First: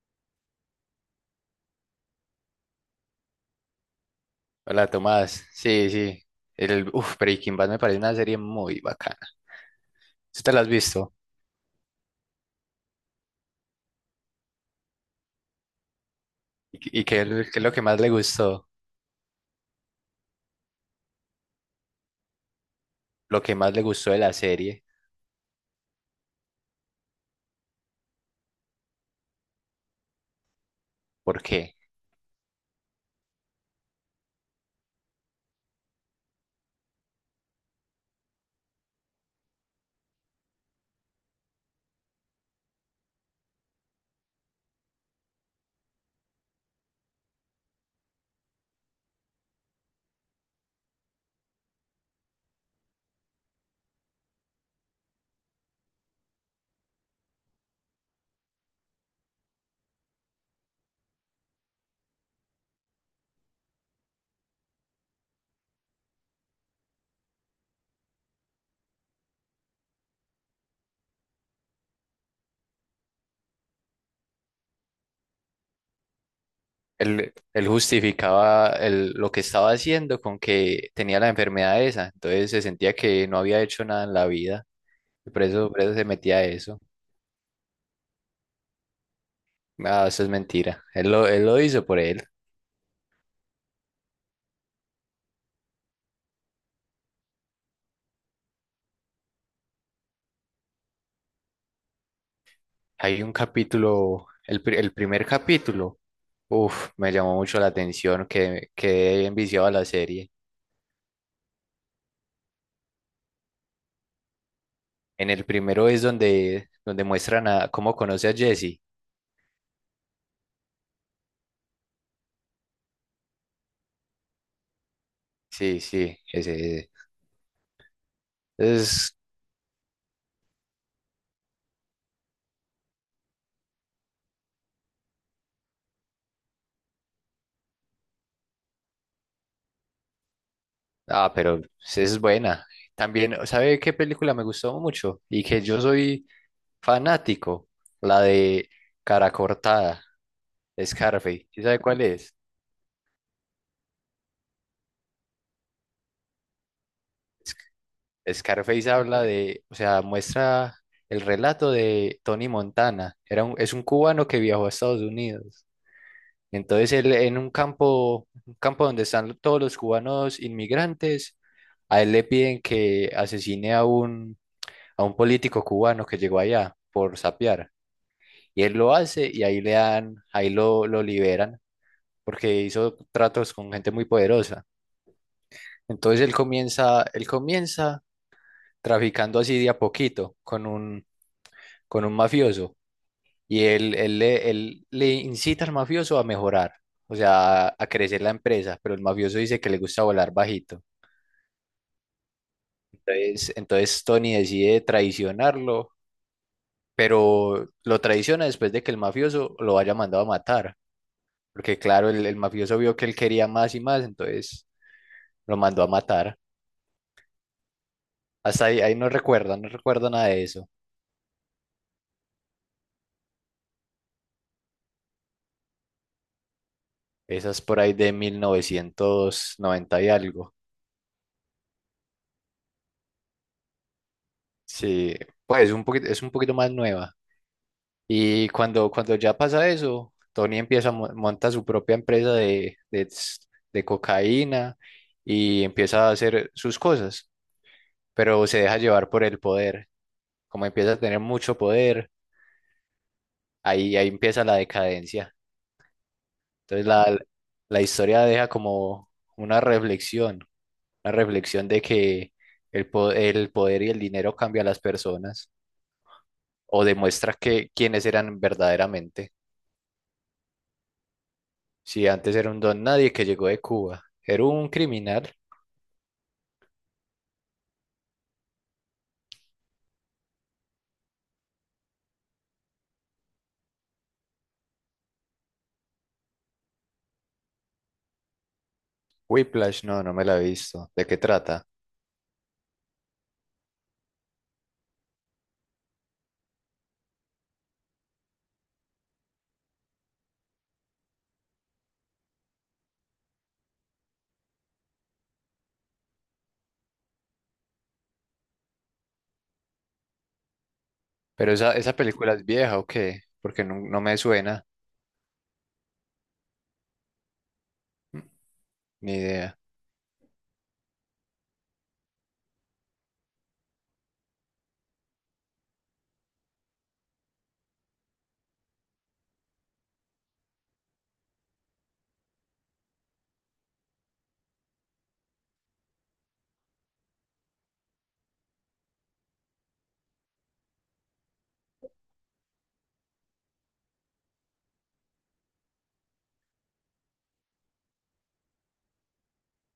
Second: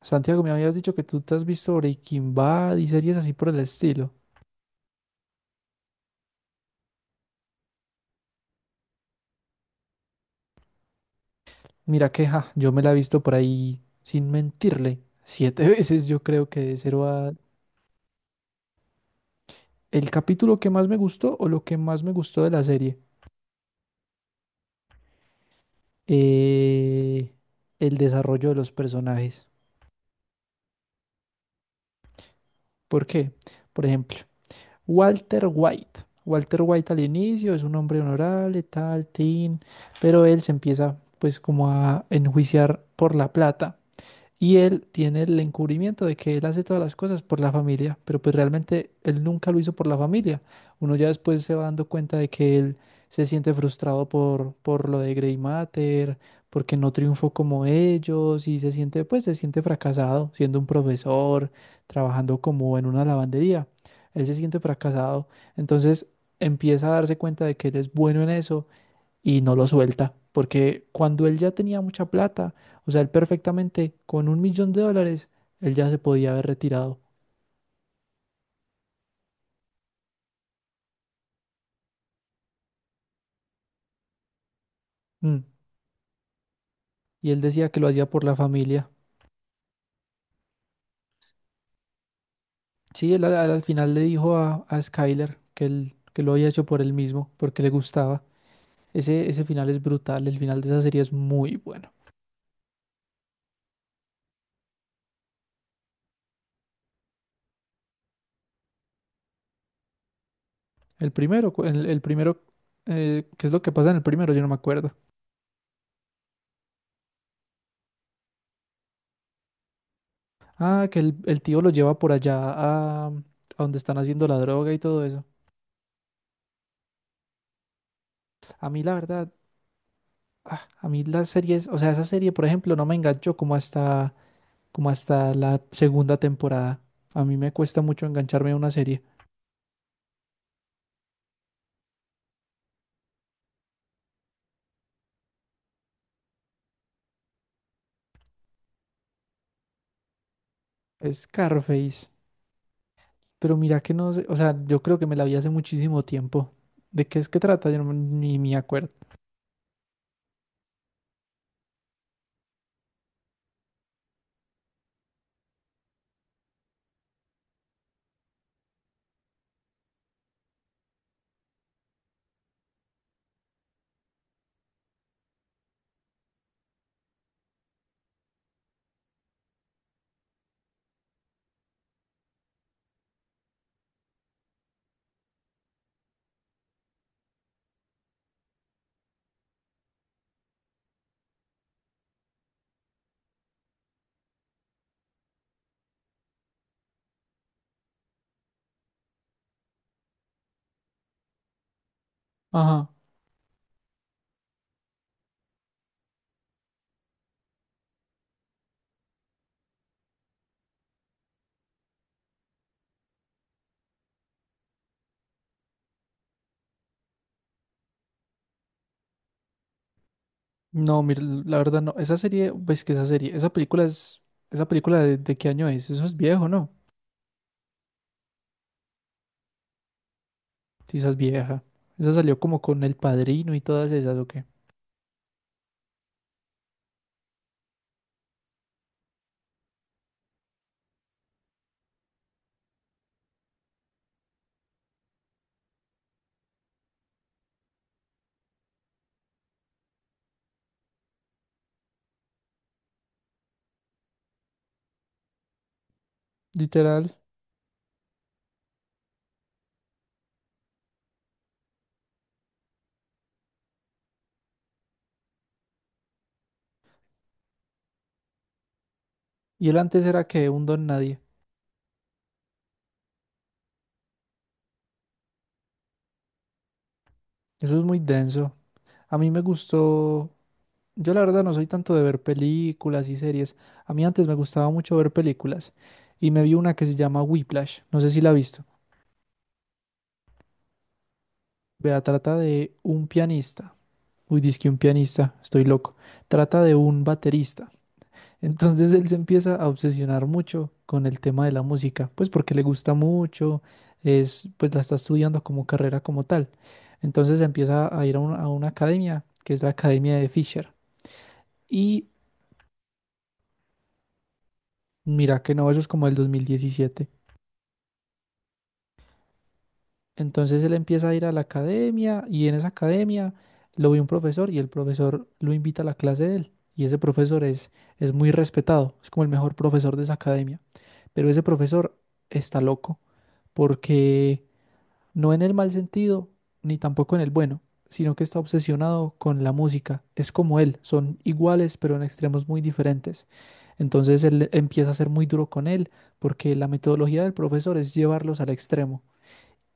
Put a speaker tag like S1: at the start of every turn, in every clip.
S1: Santiago, me habías dicho que tú te has visto Breaking Bad y series así por el estilo.
S2: Hola Tomás, sí, sí. El, Breaking Bad me parece una serie muy bacana. ¿Sí te la has visto?
S1: Mira que ja, yo me la he visto por ahí, sin mentirle, siete veces yo creo que de
S2: ¿Y, y
S1: cero
S2: qué, es
S1: a...
S2: lo qué es lo que más le gustó?
S1: El capítulo que más me gustó o lo que más me gustó de la serie,
S2: Lo que más le gustó de la serie,
S1: eh, el desarrollo de los personajes.
S2: porque
S1: ¿Por qué? Por ejemplo, Walter White. Walter White al inicio es un hombre honorable, tal, tin, pero él se empieza pues como a enjuiciar por la plata. Y él tiene el encubrimiento de que él hace todas las cosas por la familia, pero pues realmente él nunca lo hizo por la familia. Uno ya después se va dando cuenta de que él se siente frustrado por lo de Grey Matter, porque no triunfó como ellos y se siente, pues se siente fracasado siendo un profesor, trabajando como en una lavandería. Él se siente fracasado, entonces empieza a darse cuenta de que él es bueno en eso y no lo suelta, porque cuando él ya tenía mucha plata, o sea, él perfectamente con un millón de dólares, él ya se podía haber retirado.
S2: él justificaba lo que estaba haciendo con que tenía la enfermedad esa, entonces se sentía que no había hecho nada en la vida, y
S1: Mm.
S2: por eso se metía a eso.
S1: Y él decía que lo hacía por la familia.
S2: Ah, eso es mentira. Él lo hizo por él.
S1: Sí, él al final le dijo a Skyler que, él, que lo había hecho por él mismo, porque le gustaba. Ese final es brutal, el final de esa serie es muy bueno.
S2: Hay un capítulo, el primer capítulo, me llamó mucho la atención, que quedé enviciado a la serie.
S1: El primero, el primero, ¿qué es lo que pasa en el primero? Yo no me acuerdo.
S2: En el primero es donde muestran a cómo conoce a Jesse.
S1: Ah, que el tío lo lleva por allá a donde están haciendo la droga y todo eso.
S2: Sí, sí, ese, ese.
S1: A mí la
S2: Es,
S1: verdad, a mí las series, o sea, esa serie, por ejemplo, no me enganchó como hasta la segunda temporada. A mí me cuesta mucho engancharme a una serie.
S2: ah, pero esa es buena. También, ¿sabe qué película me gustó mucho? Y que yo soy fanático, la de Cara Cortada, Scarface. ¿Sí sabe cuál
S1: Scarface.
S2: es?
S1: Pero mira que no sé, o sea, yo creo que me la vi hace muchísimo tiempo. ¿De qué es que trata? Yo no, ni me acuerdo.
S2: Scarface habla de, o sea, muestra el relato de Tony Montana. Es un cubano que viajó a Estados Unidos. Entonces él en un campo donde están todos los cubanos inmigrantes, a él le piden que asesine a un político cubano que llegó allá por sapear. Y él lo hace y ahí le dan, ahí lo liberan porque hizo tratos con gente muy poderosa. Entonces él comienza traficando así de a poquito con un mafioso y él le incita al mafioso a mejorar, o sea, a crecer la empresa, pero el mafioso dice que le gusta volar bajito.
S1: Ajá.
S2: Entonces Tony decide traicionarlo, pero lo traiciona después de que el mafioso lo haya mandado a matar, porque claro, el mafioso vio que él quería más y más, entonces lo mandó a matar. Hasta ahí no recuerda, no recuerda nada de eso.
S1: No, mira, la verdad no. Esa serie, pues que esa serie, esa película es, esa película de qué año es? Eso es viejo, ¿no?
S2: Esa es por ahí de 1990 y algo.
S1: Sí, esa es vieja. Esa salió como con El Padrino y todas esas, ¿o qué?
S2: Sí, pues un poquito, es un poquito más nueva. Y cuando ya pasa eso, Tony empieza a monta su propia empresa de cocaína y empieza a hacer sus cosas, pero se deja llevar por el poder. Como empieza a tener mucho poder, ahí empieza la decadencia. Entonces
S1: Literal.
S2: la historia deja como una reflexión, una reflexión de que el poder y el dinero cambia a las personas o demuestra que quiénes eran verdaderamente.
S1: Y él antes era que un don nadie.
S2: Sí, antes era un don nadie que llegó de Cuba. Era un criminal.
S1: Eso es muy denso. A mí me gustó, yo la verdad no soy tanto de ver películas y series. A mí antes me gustaba mucho ver películas y me vi una que se llama Whiplash. No sé si la has visto.
S2: Whiplash, no, no me la he visto. ¿De qué trata?
S1: Vea, trata de un pianista. Uy, dizque un pianista, estoy loco. Trata de un baterista. Entonces él se empieza a obsesionar mucho con el tema de la música, pues porque le gusta mucho, es, pues la está estudiando como carrera como tal. Entonces empieza a ir a una academia, que es la Academia de Fisher.
S2: Pero esa, ¿esa
S1: Y
S2: película es vieja o qué? Porque no, no me suena,
S1: mira que no, eso es como el 2017.
S2: ni idea.
S1: Entonces él empieza a ir a la academia y en esa academia lo ve un profesor y el profesor lo invita a la clase de él. Y ese profesor es muy respetado, es como el mejor profesor de esa academia. Pero ese profesor está loco porque no en el mal sentido, ni tampoco en el bueno, sino que está obsesionado con la música. Es como él, son iguales, pero en extremos muy diferentes. Entonces él empieza a ser muy duro con él, porque la metodología del profesor es llevarlos al extremo.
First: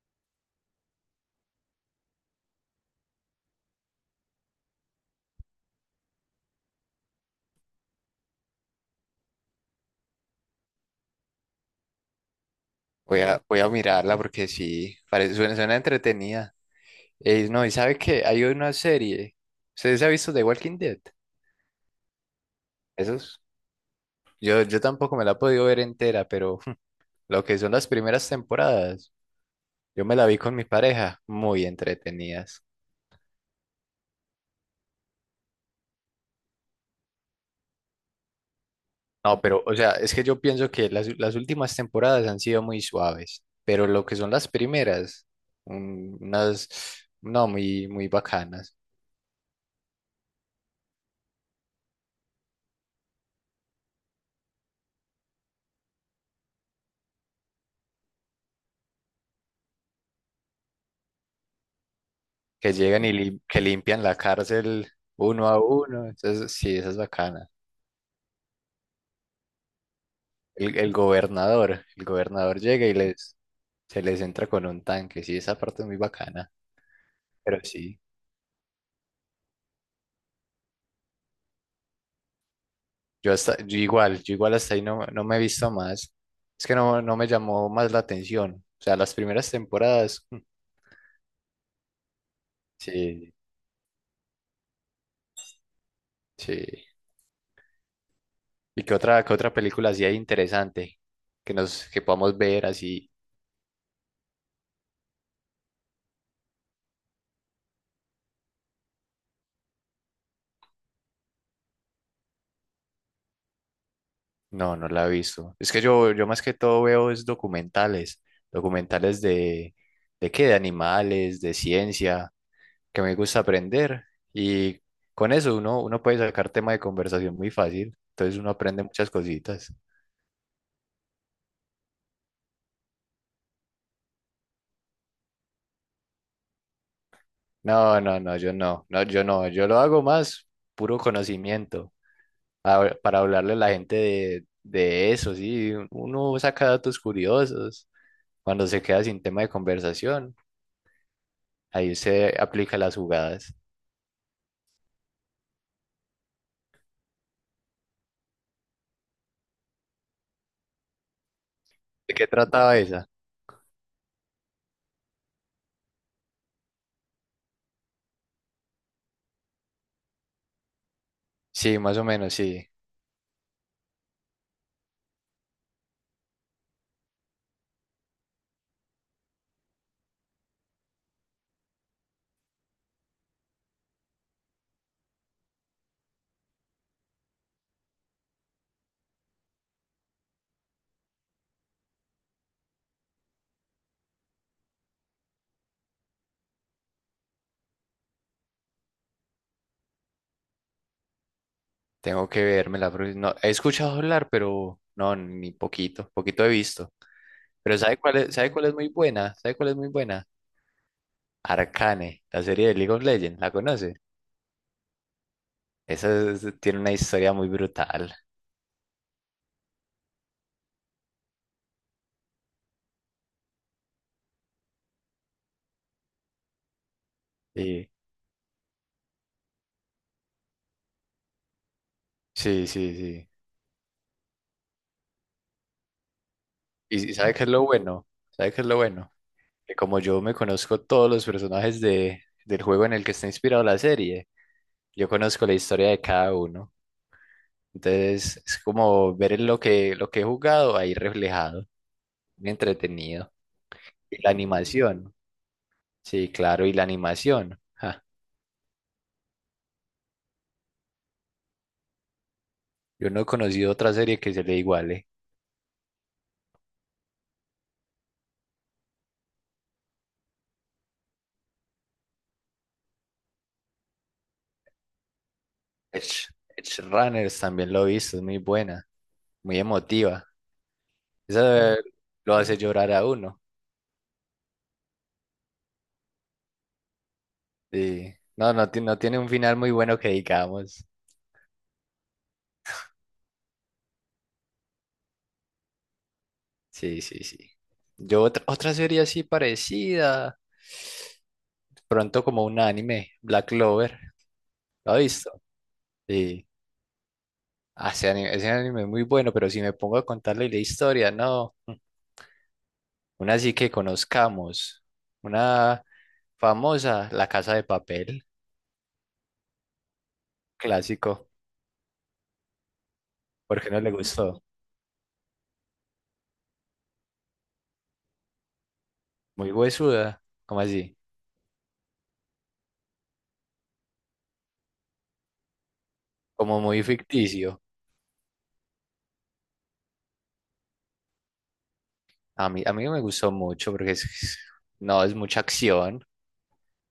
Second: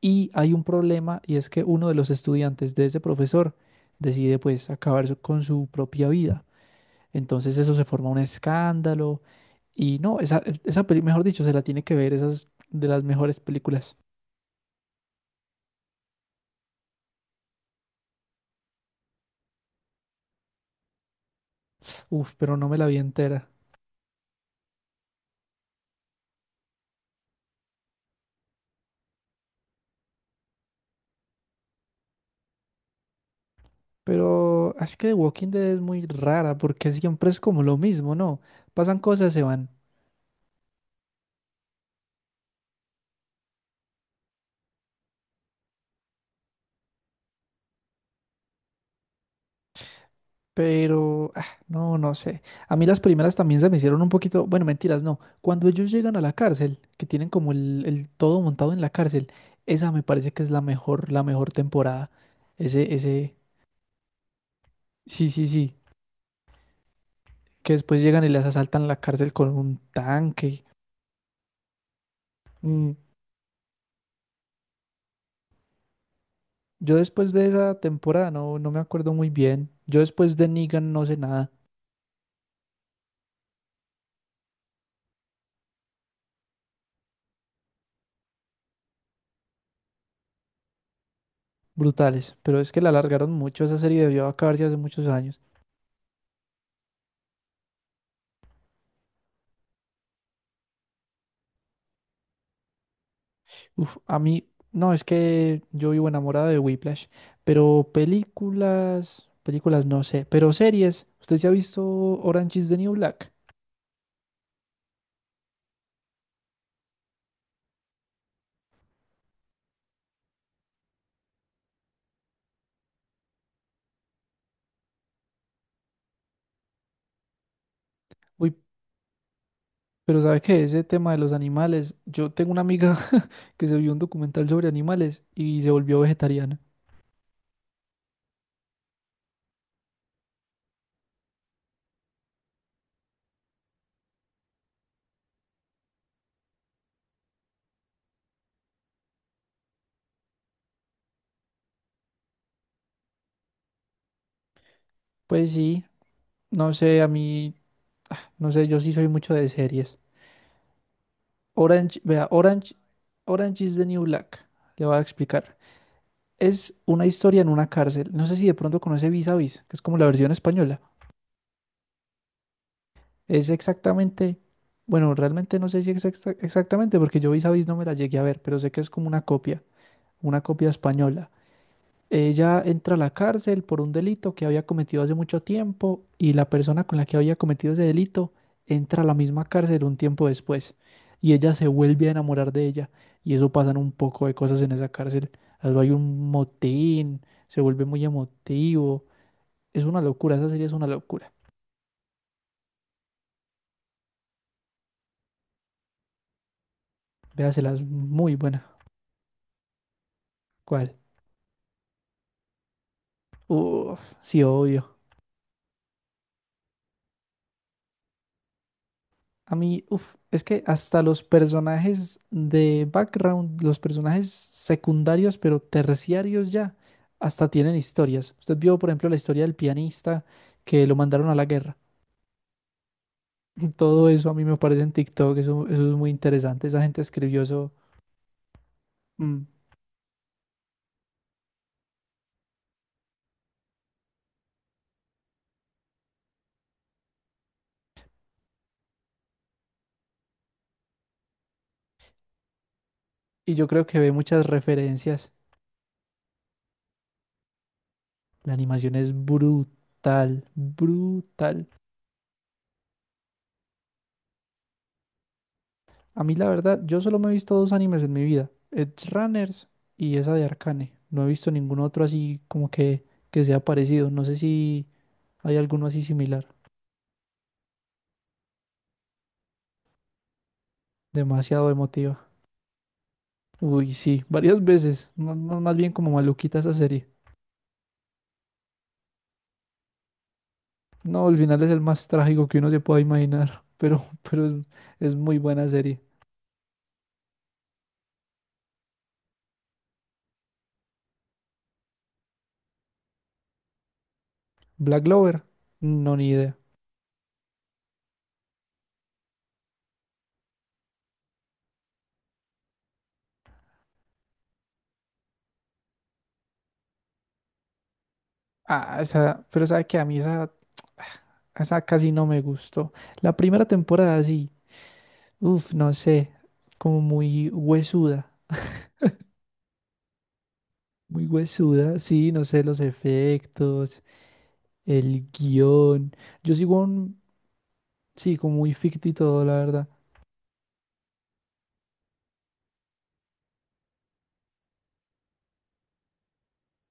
S1: Y hay un problema, y es que uno de los estudiantes de ese profesor decide pues acabar su- con su propia vida. Entonces eso se forma un escándalo. Y no, esa peli, mejor dicho, se la tiene que ver, esas de las mejores
S2: Voy a
S1: películas.
S2: mirarla porque sí, parece, suena, suena entretenida. No, y sabe que hay una serie. ¿Ustedes ha visto The Walking Dead?
S1: Uf, pero no me la vi
S2: Esos.
S1: entera.
S2: Yo tampoco me la he podido ver entera, pero lo que son las primeras temporadas, yo me la vi con mi pareja, muy entretenidas.
S1: Pero es que The Walking Dead es muy rara porque siempre es como lo mismo, ¿no? Pasan cosas,
S2: No,
S1: se
S2: pero,
S1: van,
S2: o sea, es que yo pienso que las últimas temporadas han sido muy suaves, pero lo que son las primeras, unas, no, muy, muy bacanas,
S1: pero ah, no, no sé. A mí las primeras también se me hicieron un poquito, bueno, mentiras, no. Cuando ellos llegan a la cárcel, que tienen como el todo montado en la cárcel, esa me parece que es la mejor temporada.
S2: que
S1: Ese,
S2: llegan y
S1: ese,
S2: que limpian la cárcel
S1: sí, sí,
S2: uno a
S1: sí,
S2: uno, entonces sí, esa es bacana.
S1: que después llegan y les asaltan la cárcel con un tanque.
S2: El gobernador, el gobernador llega y
S1: Mm.
S2: les, se les entra con un tanque, sí, esa parte es muy bacana,
S1: Yo después de
S2: pero
S1: esa
S2: sí,
S1: temporada no, no me acuerdo muy bien. Yo después de Negan no sé nada.
S2: yo hasta, yo igual hasta ahí no, no me he visto más, es que no, no me llamó más la atención, o sea, las primeras temporadas,
S1: Brutales, pero es que la alargaron
S2: sí.
S1: mucho, esa serie debió acabarse hace muchos años.
S2: Sí. ¿Y qué otra película así hay interesante que nos que podamos ver así?
S1: Uf, a mí, no, es que yo vivo enamorado de Whiplash, pero películas, películas no sé, pero series, ¿usted ya ha visto Orange is the New Black?
S2: No, no la he visto. Es que yo más que todo veo es documentales, documentales de qué, de animales, de ciencia, que me gusta aprender. Y con eso uno puede sacar tema de conversación muy fácil. Entonces uno
S1: Uy,
S2: aprende muchas cositas.
S1: pero ¿sabe qué? Ese tema de los animales, yo tengo una amiga que se vio un documental sobre animales y se volvió vegetariana.
S2: No, no, no, yo no, no, yo no, yo lo hago más puro conocimiento. Para hablarle a la gente de eso, sí. Uno saca datos curiosos cuando se queda sin tema de conversación. Ahí se aplica las jugadas.
S1: Pues sí, no sé, a mí, no sé, yo sí soy mucho de series. Orange,
S2: ¿De
S1: vea,
S2: qué
S1: Orange,
S2: trataba esa?
S1: Orange is the New Black, le voy a explicar. Es una historia en una cárcel. No sé si de pronto conoce Vis a Vis, que es como la versión española.
S2: Sí, más o menos, sí.
S1: Es exactamente, bueno, realmente no sé si es exacta- exactamente, porque yo Vis a Vis no me la llegué a ver, pero sé que es como una copia. Una copia española. Ella entra a la cárcel por un delito que había cometido hace mucho tiempo y la persona con la que había cometido ese delito entra a la misma cárcel un tiempo después y ella se vuelve a enamorar de ella y eso pasan un poco de cosas en esa cárcel. Algo hay un motín, se vuelve muy emotivo. Es una locura, esa serie es una locura.
S2: Tengo que verme la próxima. No, he escuchado hablar, pero no, ni poquito, poquito he visto.
S1: Véasela,
S2: Pero
S1: es muy
S2: sabe cuál
S1: buena.
S2: es muy buena? ¿Sabe cuál es muy buena?
S1: ¿Cuál?
S2: Arcane, la serie de League of Legends, ¿la conoce?
S1: Uf, sí, obvio.
S2: Esa es- tiene una historia muy brutal.
S1: A mí, uf, es que hasta los personajes de background, los personajes secundarios, pero terciarios ya, hasta tienen
S2: Sí,
S1: historias. Usted vio, por ejemplo, la historia del pianista que lo mandaron a la guerra.
S2: sí, sí, sí.
S1: Todo eso a mí me parece en TikTok, eso es muy interesante. Esa gente
S2: Y sabe
S1: escribió
S2: qué es lo
S1: eso.
S2: bueno? ¿Sabe qué es lo bueno?
S1: Mm.
S2: Que como yo me conozco todos los personajes del juego en el que está inspirado la serie, yo conozco la historia de cada uno. Entonces es como ver lo que he jugado ahí reflejado, muy entretenido.
S1: Y yo creo que ve
S2: Y la
S1: muchas
S2: animación,
S1: referencias.
S2: sí, claro, y la animación. Ja,
S1: La animación es brutal, brutal.
S2: yo no he conocido otra serie que se le iguale.
S1: A mí la verdad, yo solo me he visto dos animes en mi vida, Edge Runners y esa de Arcane. No he visto ningún otro así como que sea parecido. No sé si hay alguno así
S2: Edge,
S1: similar.
S2: Edge Runners también lo he visto, es muy buena, muy emotiva.
S1: Demasiado
S2: Esa
S1: emotiva.
S2: lo hace llorar a uno.
S1: Uy, sí, varias veces. No- no, más bien como maluquita esa serie.
S2: Sí. No, no, no tiene un final muy bueno que digamos.
S1: No, el final es el más trágico que uno se pueda imaginar, pero es muy buena serie.
S2: Sí, sí, sí. Yo otra, otra serie así parecida, pronto como un anime, Black Clover, ¿lo has
S1: Black
S2: visto?
S1: Clover, no, ni
S2: Sí.
S1: idea.
S2: Ah, ese anime es muy bueno, pero si me pongo a contarle la historia, no, una así que conozcamos, una famosa, La Casa de Papel,
S1: Ah, esa, pero sabe que a mí esa,
S2: clásico.
S1: esa casi no me gustó. La
S2: ¿Por
S1: primera
S2: qué no le
S1: temporada
S2: gustó?
S1: sí. Uf, no sé, como
S2: Muy huesuda, como así?
S1: muy huesuda, sí, no sé, los efectos, el guión. Yo
S2: Como
S1: sigo
S2: muy
S1: un,
S2: ficticio.
S1: sí, como muy ficti todo, la verdad.
S2: A mí no me gustó mucho porque no, es mucha acción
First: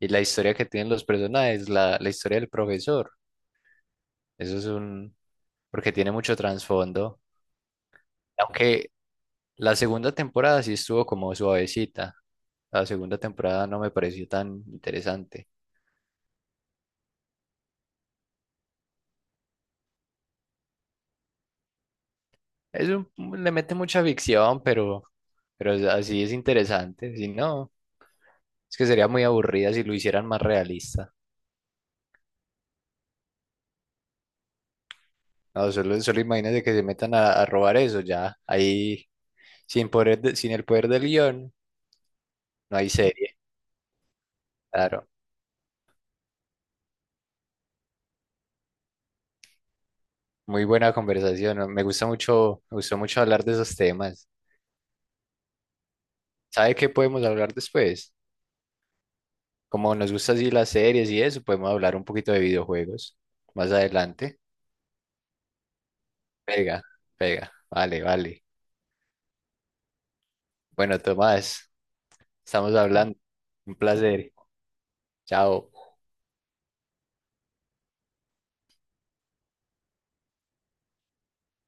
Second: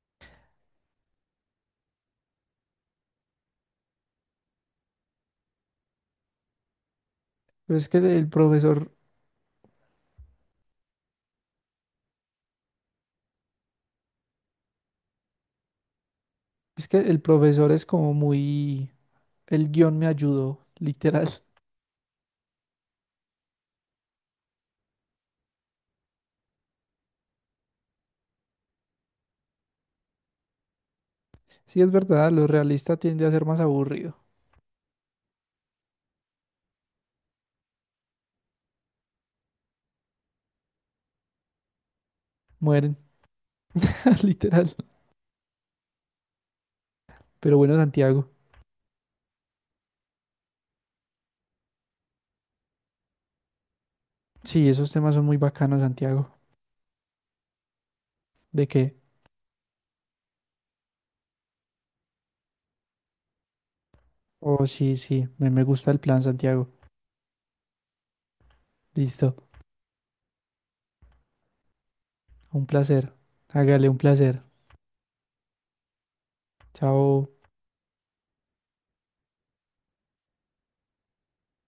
S2: y la historia que tienen los personajes, la historia del profesor. Eso es un... porque tiene mucho trasfondo.
S1: Pero es que el profesor,
S2: Aunque la segunda temporada sí estuvo como suavecita. La segunda temporada no me pareció tan interesante.
S1: es que el profesor es como muy, el guión me ayudó, literal.
S2: Le mete mucha ficción, pero, así es interesante. Si no, es que sería muy aburrida si lo hicieran más realista.
S1: Sí, es verdad, lo realista tiende a ser más aburrido.
S2: No, solo, solo imagínate que se metan a robar eso ya. Ahí, sin el poder del guión, no hay
S1: Mueren,
S2: serie.
S1: literal.
S2: Claro.
S1: Pero bueno, Santiago,
S2: Muy buena conversación, ¿no? Me gusta mucho, me gustó mucho hablar de esos temas.
S1: sí, esos temas son muy bacanos, Santiago.
S2: ¿Sabe qué podemos hablar después?
S1: ¿De qué?
S2: Como nos gusta así las series y eso, podemos hablar un poquito de videojuegos más adelante.
S1: Oh, sí, sí, me gusta el plan, Santiago.
S2: Pega, pega. Vale, vale.
S1: Listo.
S2: Bueno, Tomás,
S1: Un
S2: estamos
S1: placer.
S2: hablando. Un
S1: Hágale un
S2: placer.
S1: placer.
S2: Chao.
S1: Chao.